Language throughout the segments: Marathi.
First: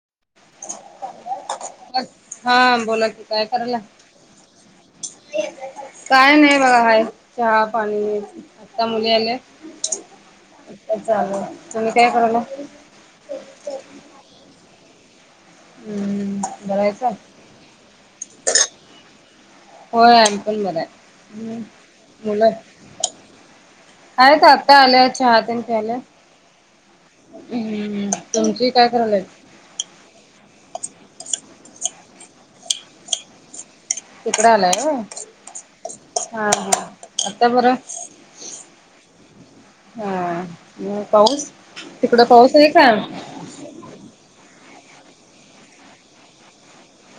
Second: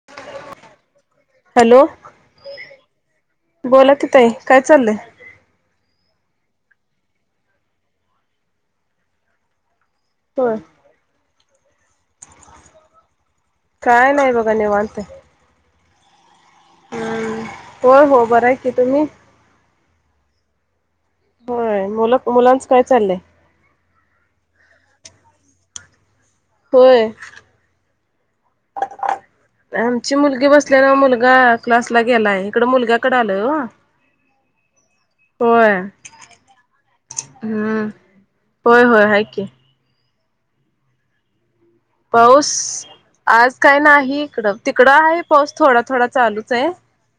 [inaudible] हॅलो हा बोला की काय करायला बोला की ताई काय चालंय. काय नाही बघा, हाय चहा पाणी. आता मुली आलेत. तर. चालू तुम्ही काय करालाय. काय नाय बघा निवांत. हम्म. बरं आहेसा हम्म होय हो बरं आहे की तुम्ही. होय आम्ही पण बराय होय मुलं. मुलांच काय चाललंय आहेत आता आले, चहा तेन प्यायले. होय. हम्म तुमची काय करालेत. आमची मुलगी बसल्या नवं, मुलगा क्लासला गेला आहे इकडं मुलग्याकड आलोय ओ. तिकडं आलाय होय हा हा आता बरं. हम्म होय होय हाय की. हा मग पाऊस. तिकडं पाऊस आहे का आज काय नाही इकडं तिकडं आहे. पाऊस थोडा थोडा चालूच ये.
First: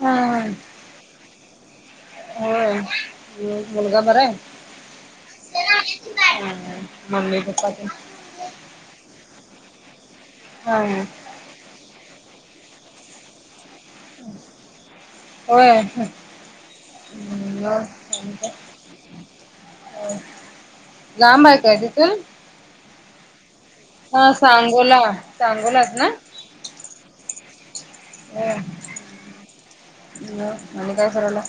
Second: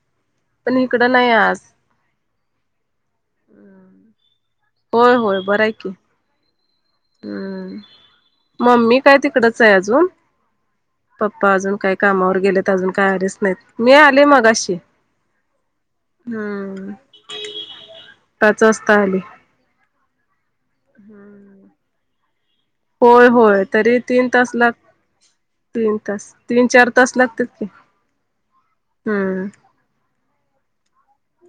आ. इकडं नाही आज. होय मुलगा बरं होय होय बरं आहे की हाय. मम्मी पप्पा हम्म तेन. मम्मी काय तिकडचं आहे अजून. हा हा. पप्पा अजून काय कामावर गेलेत, अजून काय आलेच नाहीत. मी आले मगाशी होय हम्म. पाच वाजता आली लांब आहे काय तिथून. होय होय तरी तीन हा तास लाग सांगोला सांगोलाच तीन ना तास, तीन चार तास लागतात की. होय. हम्म. ह आणि काय करालाय.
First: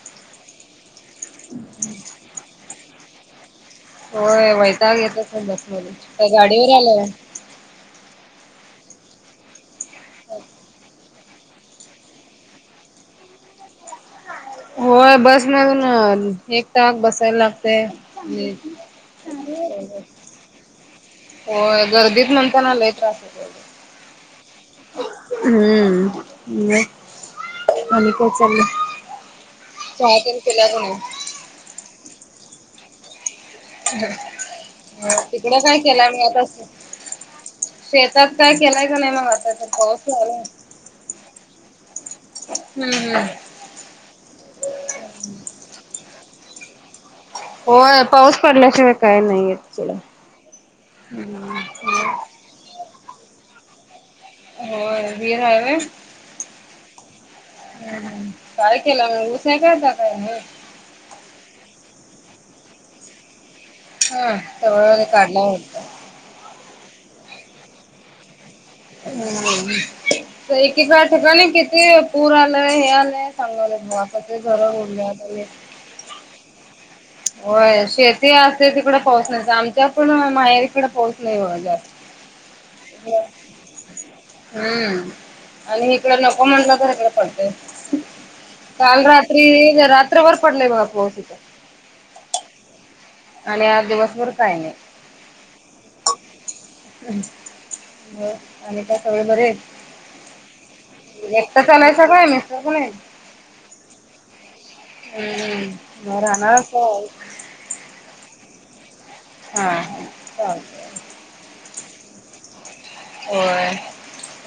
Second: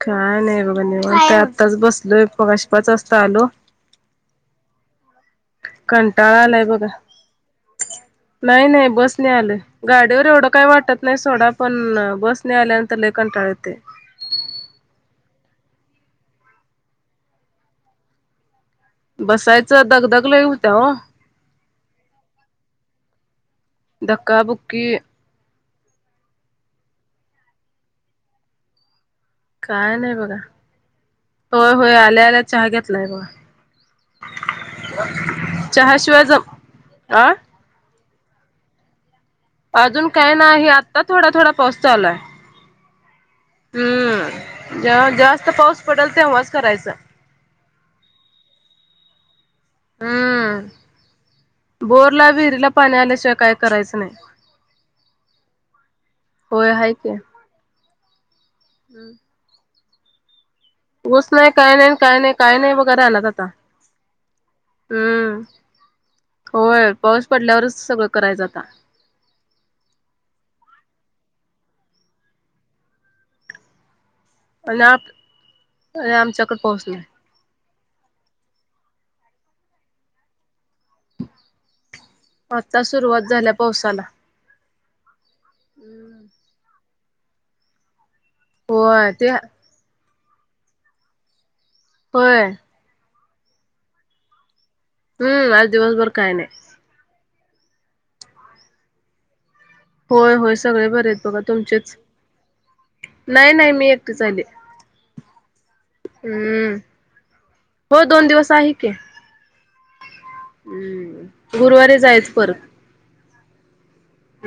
काय नाही बघा निवांत आत्ताच बसलोय, मगाशी पाच वासता आलो. होय वैताक येत असेल बस मध्ये, काय कंटाळा आलाय गाडीवर बघा आलेय. नाही नाही बस ने आलोय, गाडीवर ऐवढ काय वाटतं. नाही सोडा पण बसने आल्यानंतर लय कंटाळ येते. होय बस मधून एक टाक बसायला लागतेय आणि. बसायचं दगदग लय होत्या ओ. गर्दीत म्हणताना लय त्रास होतो. धक्का बुकी. हम्म मग आणि काय चालय. काय नाही बघा. होय होय आल्या आल्या चहा घेतलाय बघा. तिकडं काय केलाय चहाशिवाय जम [unintelligible] अ शेतात काय केलाय कणी मग आता. तर पाऊस अजून काय लागलाय. नाही. आत्ता थोडा थोडा पाऊस चालूय. हम्म हम्म. हम्म जेव्हा जास्तं पाऊस पडेल तेव्हाच करायचं. होय पाऊस पडल्याशिवाय काय नाही येत सोडा. आपल्या विहिरीला पाणी आल्याशिवाय काय करायचं नाही. होय व्हिर हाय व्हयं. होय हाय की काय केला मग, ऊस हाय काय आता हे. ऊस नाही काय नाही काय नाही, काय नाही बघा रानात आता. हा तेवढ वर हम्म. काढला. होय पाऊस पडल्यावरच सगळं करायच आता. हं. एकीका ठिकाणी किती पूर आलंय हे आलंय सांगाले बघा. [unintelligible] होय आमच्याकडं पाऊस नाय. व्हय शेती असते तिकडे पाऊस नसते, आमच्या पण माहेरीकडे पाऊस नाही व जास्त. आता सुरुवात झाल्या पावसाला. हम्म आणि हिकडं नको म्हटलं, तर इकड पडते. काल होय ते रात्री रात्रभर पडलंय बघा पाऊस इथं. होय. आणि आज दिवसभर काय नाही. हम्म आज दिवसभर काय नाही. हो आणि काय सगळे बरे आहेत. होय होय सगळे बरे आहेत बघा एकटंच‌ तुमचेच आलायसा काय मिस्टर पण हायत. नाही नाही मी एकटीच आले. हम्म मग राहणार काय. हो दोन दिवस आहे कि हा चालतंय. हम. गुरुवारी जायचं परत. होय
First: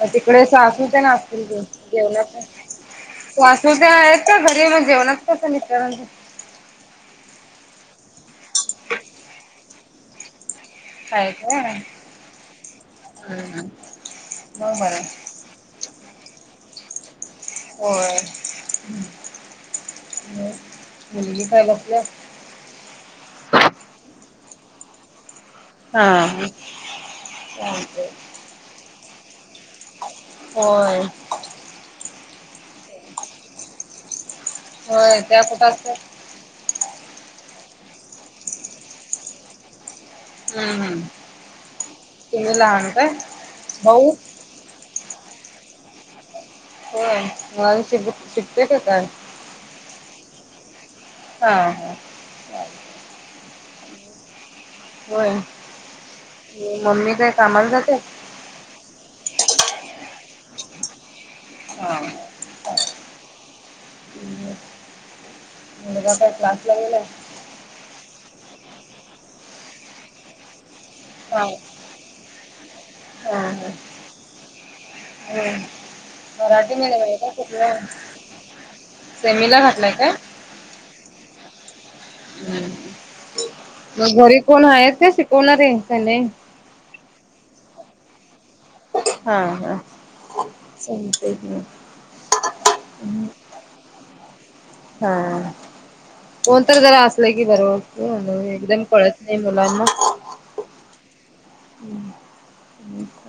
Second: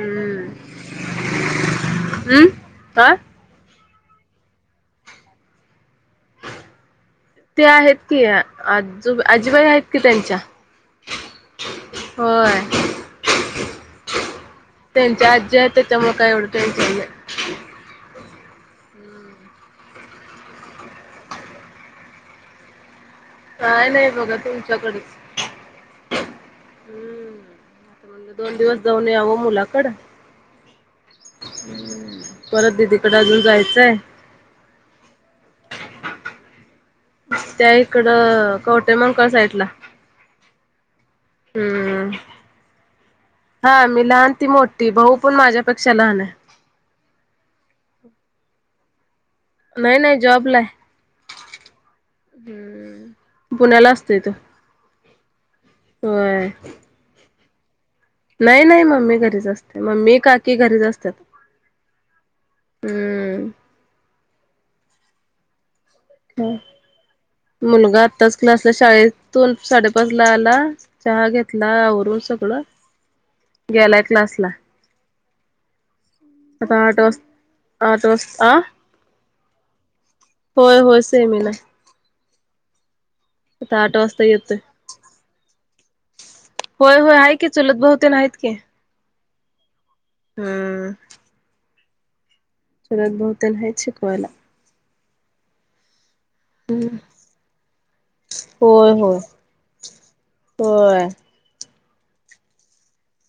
मग तिकडे सासू तेन असतीलं की, जेवणार काय. हम् हा सासू तेन आहेत ना घरी मग, जेवणात कसं मिस्टरांचं. ते आहेत की, आजू आजीबाई आहेत की त्यांच्या. आहेत होय होय हम हम. त्यांच्या आजी आहेत त्याच्यामुळ काय एवढं टेन्शन नाय. होय मुलगी काय झोपल्या. काय नाही बघा तुमच्याकडच. हा सांगते. म्हणलं दोन दिवस जाऊन यावं मुलाकड. होय हम्म, परत दिदीकड अजून जायचंय. हो त्या कुठं असत्यात. त्या इकडं कवठेमंकाळ साईटला. हम हम. हम्म, हा मी भाऊ लहान ती मोठी भाऊ पण माझ्यापेक्षा लहान आहे. हो मला श -शिकते का काय? न‌इ न‌इ जॉबला आहे. हा हा पुण्याला असतोय तो होय. होय मम्मी काय कामाला जाते. नाही नाही मम्मी घरीच असते, मम्मी काकी घरीच असतात. हा. हम्म मुलगा मुलगा क्लासला गेलाय. मुलगा आत्ताच क्लासला शाळेतून साडेपाच ला आला. चहा हा. घेतला आवरून सगळं गेलाय क्लास ला. हम्म, मराठी आता आठ मिडीयम आहे कुठलं? वाजता आठ वाजता आ सेमिला घातलाय काय? होय होय सेमी ला. हम, आता आठ मग वाजता घरी येतोय कोण आहे का शिकवणा रे, आहे का नाही? होय होय आहे की चुलत बाऊ तीन आहेत की. हा हा हम्म चालतंय की मग. चुलत भाऊ तेन हाईत शिकवायला. हा. कोण तर जरा असल की बरो वाटतय एकदम होय होय कळत नाही मुलाना. होय. हम्म,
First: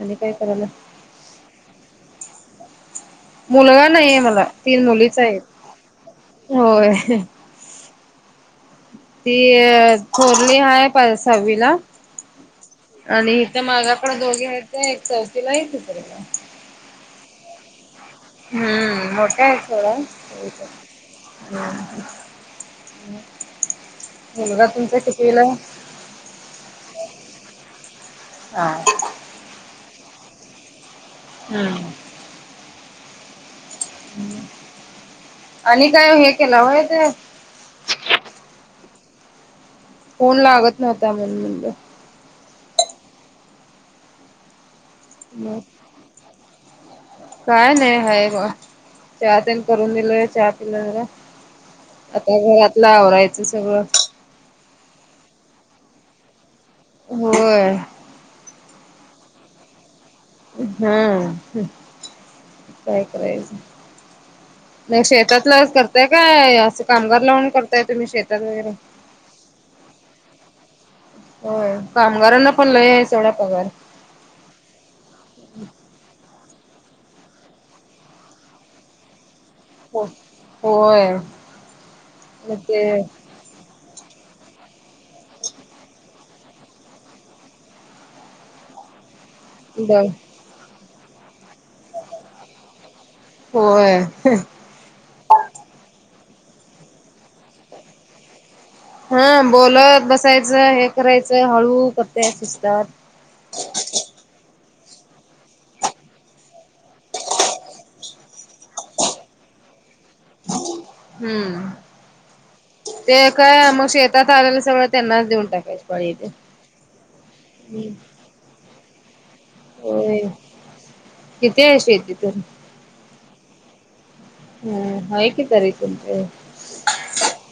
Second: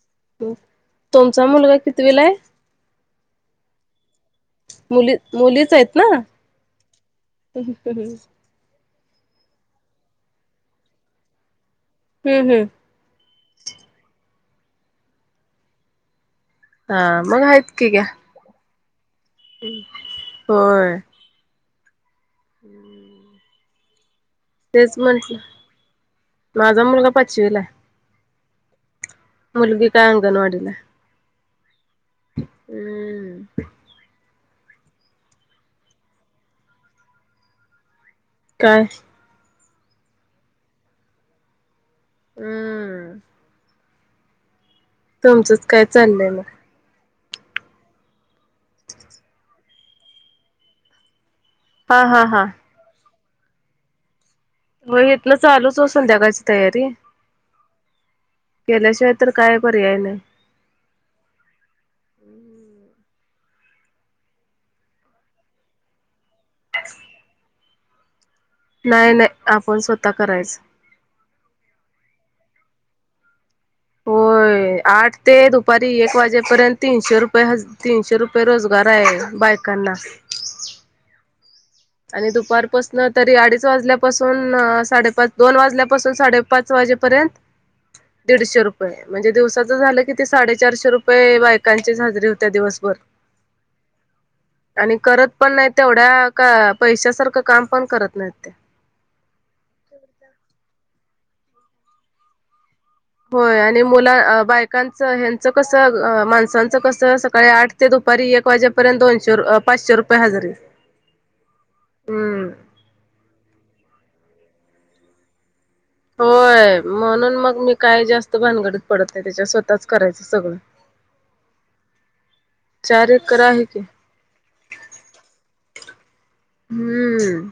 आणि काय करायला. तुमचा मुलगा कितवीला आहे. मुलगा नाही आहे मला, तीन मुली मुलीच आहेत मुलीच आहेत ना होय. [inaudible] ती थोरली हाय पा- सहावीला. हम हम. आणि इथ माझ्याकडे दोघी आहेत ते एक चौथीला एक तिसरीला. हा मग आहेत की घ्या. हम्म, मोठ्या आहेत सोडा. होय हम. मुलगा तेच तुमच्या म्हंटलं कतीला आहे? माझा मुलगा पाचवीला आहे हां. मुलगी काय अंगणवाडीला आहे. हम्म. हम्म. आणि काय हे केला वय ते? काय! फोन लागत नव्हता म्हण म्हणलं हम्म. मग तुमचंच काय चाललंय मग. काय नाही ह ग चहा तेनी करून दिलय चहा पिलं जरा. हा हा आता हा घरातल आवरायचं सगळं. होय इथल चालूच ओ संध्याकाळची तयारी होय केल्याशिवाय तर काय पर्याय नाही. हं हा काय करायच नाही शेतातला करताय काय असं कामगार लावून करताय तुम्ही शेतात वगैरे? नाही नाही आपण स्वतः करायचं. होय कामगारांना पण लय आहे सोडा पगार. होय आठ तेदुपारी एक वाजेपर्यंत तीनशे रुपये रोजगार आहे बाय हो होय. आणि मग दुपार ते पासन तरी अडीच वाजल्यापा पासून साडेपाच दोन वाजल्यापासून साडेपाच वाजेपर्यंत. दीडशे रुपये म्हणजे दिवसात ब झालं कि ते साडेचारशे रुपये बायकांचीच हाजरी होते दिवसभर. होय आणि करत पण नाही तेवढ्या का पैशा सारखं काम पण करत नाहीत ते. हा बोलत बसायचं, हे करायचं हळू करते सुस्टात. होय आणि मुला बायकांचं ह्यांचं कस माणसांचं कसं सकाळी आठ ते दुपारी एक वाजेपर्यंत दोनशे पाचशे रुये हम्म हम्म ते काय मग शेतात आलेलं सगळं त्यांनाच देऊन टाकायचे. होय म्हणून मग मी काय जास्त भानगडीत पडत नाही त्याच्या स्वतः स्वताच होय करायचं सगळं, किती आहे शेती तरी चार एकर आहे की हाय की तरीपण चार एकर. हम्म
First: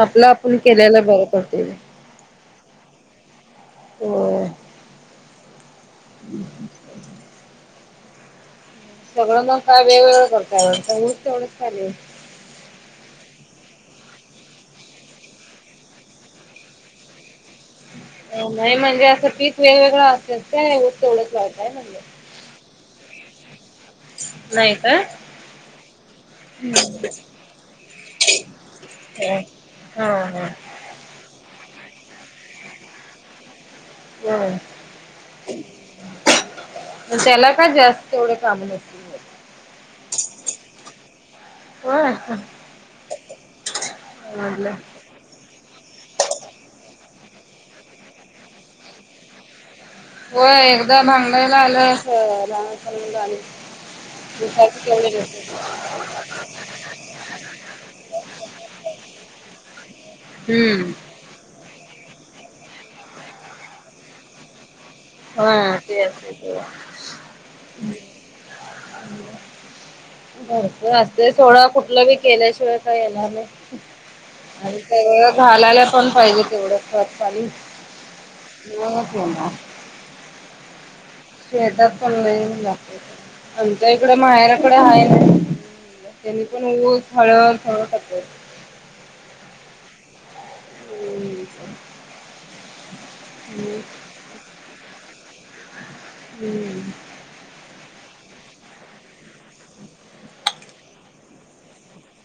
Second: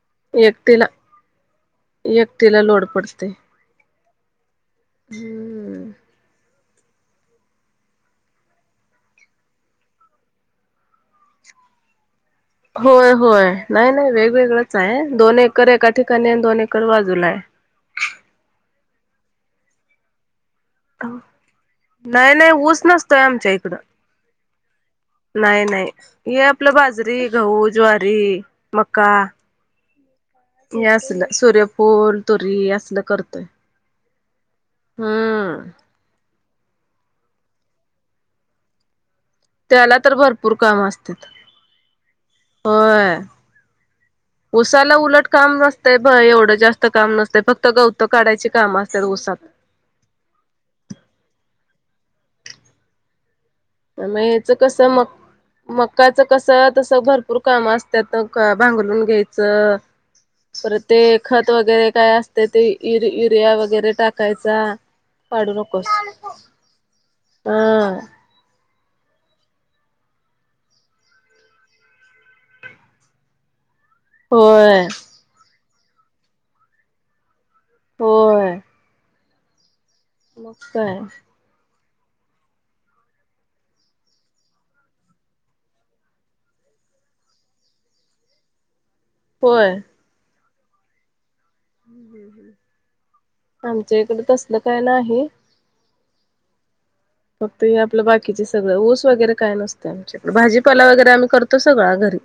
आपलं आपण एकटीला केल्याला बरं पडतेबाई. एकटीला लोड पडतय होय. हम्म. [inaudible] सगळं मग काय वेगवेगळं करताय सगळं तेवढंच चाले. होय होय नाही नाही वेगवेगळंच आहे दोन एकर एका ठिकाणी दोन एकर बाजूला आहे. नाही म्हणजे पीक वेगवेगळं असतेत काय तेवढंच लावताय म्हणल? नाय नाय ऊस नसतोय आमच्या इकडं. नाही काय? नाही नाही हे आपलं बाजरी घह ज्वारी मका. हा हा. हे असलं सूर्यफूल तुरी असल करतोय. होय. हम्म. म त्याला का जास्त एवढे काम होतील? त्याला तर भरपूर काम असतात. होय. होय म्हटलं -उसाला उलट काम नस्त ते ब एवढं जास्त काम नसते फक्त गवत काढायचे काम असतात उसात. होय एकदा भांगडायला आलं अस लहान म्हणलं आम्ही [unintelligible] मग ह्याच कस मग? मक्याच कस तस भरपूर काम असतात भांगरून घ्यायचं. हम्म. परत ते खत वगैरे काय असते ते युरिया वगैरे टाकायचा. पाडू हा नकोस ते असतंय सोडा. हा. बर भरपूर असते सोडा कुठलं बी असल केल्याशिवाय काय येणार नाही. हो. आणि तें घालायला पण पाहिजे तेवढं सकाळी. हो. मग अच होणार [unintelligible] म काय. शेतात पण लई ऊन लागतय, आमच्या इकड माहेराकडे हाय. त्यांनी पण ऊस, हळद सगळ टाकलाय. होय आमच्या इकड तसल काय नाही. हम्म फक्त हे आपलं बाकीचे सगळं ऊस वगैरे काय नसत. भाजीपाला वगैरे आम्ही करतो सगळा घरी.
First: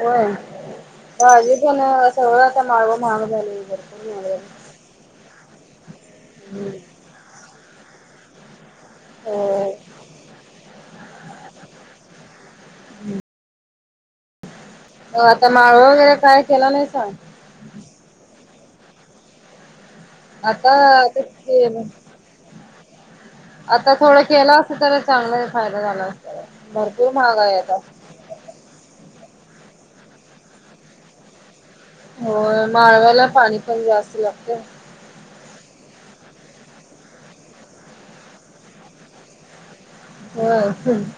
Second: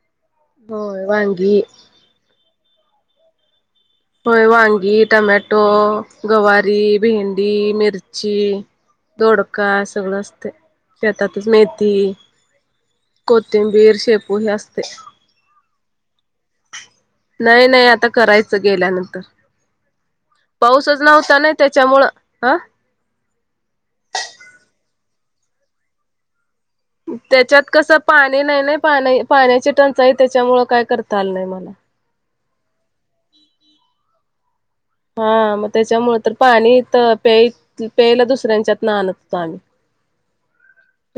होय, होय भाजी वांगी पण सगळं आता माग महाग झाले बर. होय वांगी, टमॅटो, झाले. गवारी, भेंडी, मिरची दोडका हो सगळं असते शेतातच मेथी. कोथिंबीर, शेपू नसते. हो आता माळ वगैरे काय केला नाही सांग. नाही नाही आता करायचं गेल्यानंतर. पाऊसच आता ते नव्हता नाही केलं त्याच्यामुळं. आ? आता थोडं केलं असता, तर चांगला फायदा झाला असता. भरपूर महाग आहे त्याच्यात आता कसं, पाणी नाही नाही पाणी पाण्याची टंचाई त्याच्यामुळ काय करता आलं नाही मला. हो माळगावला पाणी पण जास्त लागत. हा-म त्याच्यामुळे तर पाणी त प्याय ते पेयला दुसऱ्यांच्यात ना आणत होतो आम्ही.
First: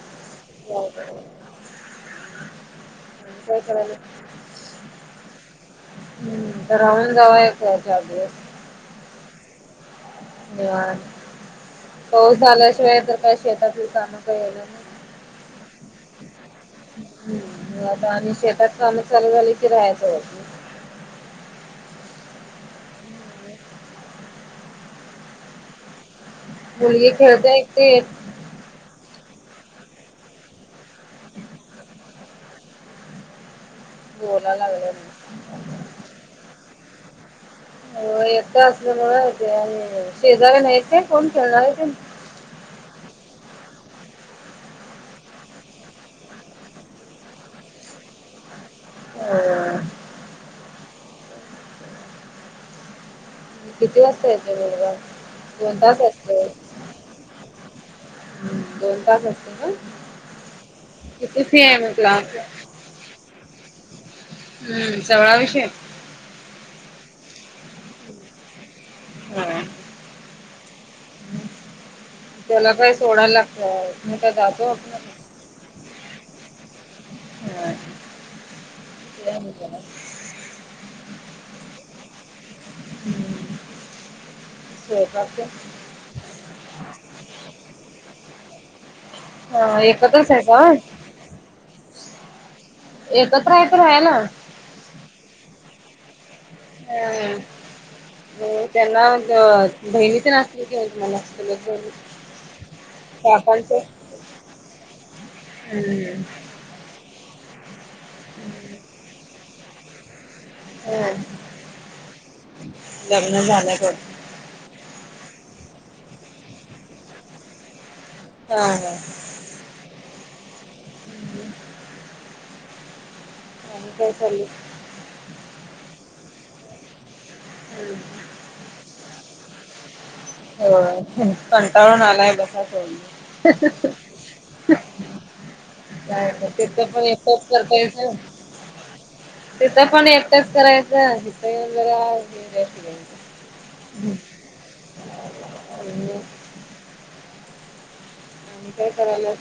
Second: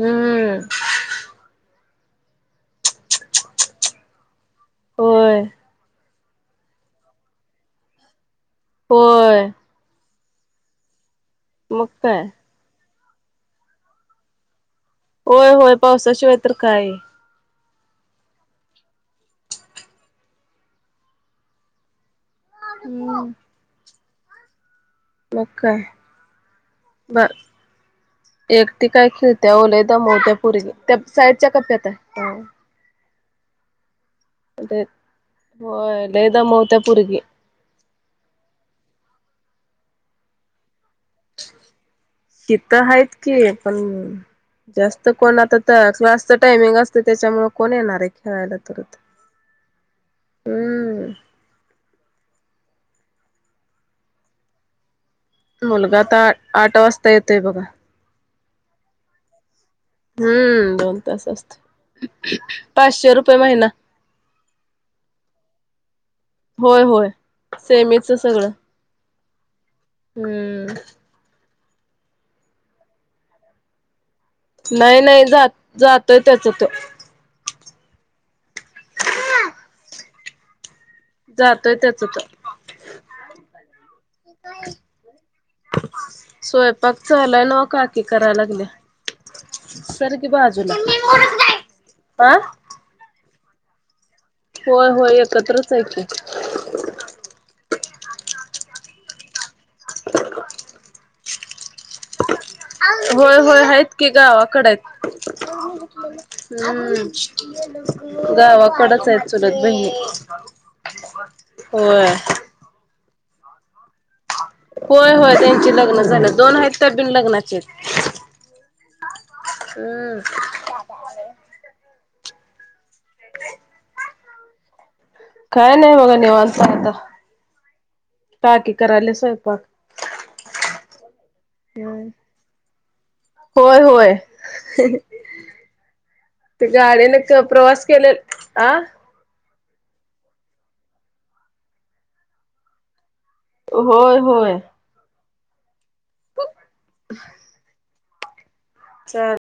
हम्म [unintelligible] [inaudible] होय. हम्म तर राहून जाऊ एक [unintelligible] होय. मग [unintelligible] काय. पाऊस झाल्याशिवाय तर काय शेतातली काम काय होणार नाय. होय होय पावसाशिवाय तर काय? हम्, आता आणि शेतात कामं चालू झाली की राहायच. हम्म. मग काय? मुलगी ब खेळते एकटीच. एकटी काय खिळत्या आवो लय दमवत्या पोरी. त्या साईडच्या कप्यात आहे. बोलायला लागल्या होय लय दमवत्या पोरगी हो एकट असल्या मुळ ते आणि शेजारी नाहीेत कोण खेळणारे तेन तिथं आहेत की पण, जास्त कोण आता तर क्लासच टायमिंग असत त्याच्यामुळे कोण येणार आहेत. खेळायला तरी होय. हम्म. किती वाजता येतोय मुलगा? दोन मुलगा तास आता असतोय. आठ वाजता येतोय बघा. दोन तास असतो ना हम्म दोन तास किती फी आहे मग क्लास? असतो पाचशे रुपये महिना. हम्म सगळा विषय होय होय सेमीच सगळं. हा. हम्म. त्याला काय सोडाय लागतय. मग काय दादा नाही नाही जा जातोय त्याच तो. हा [unintelligible] जातोय त्याच तो. हम्म शो [unintelligible] काकी हम्म स्वयंपाक चालू हाय नव काकी करायला लागल्या. हा सर की एकत्रच आहे का बाजूला आ एकत्र आहेत हायत तर राहाय ना होय होय एकत्रच हाय की. हा. अ त्यांना बहिणी येन असतील कि मगच बहिणी होय होय काकांचं आहेत की गावाकडे हायत. हम्म हम् गावाकडच हायेत चुलत बहिणी. हो होय लग्न झालंय का? होय होय त्यांची लग्न झालं दोन आहेत त्या बिन लग्नाचे आहेत. हा हा. हम्म. [unintelligible] आणि काय चाललंय. काय नाही बघा निवांत आहे आता. हम्म. काकी करालेया स्वयंपाक. होय तुम्ही कंटाळून आलाय बसादो मग होय होय मी काय ना ते तेथ पण गाडीने एकच प्रवास केले करतायचं आ तिथं पण एकटाच करायचं इथं येऊन जरा रेस्ट घ्यायचं होय होय. आणि [inaudible] आणि काय चा करालेलस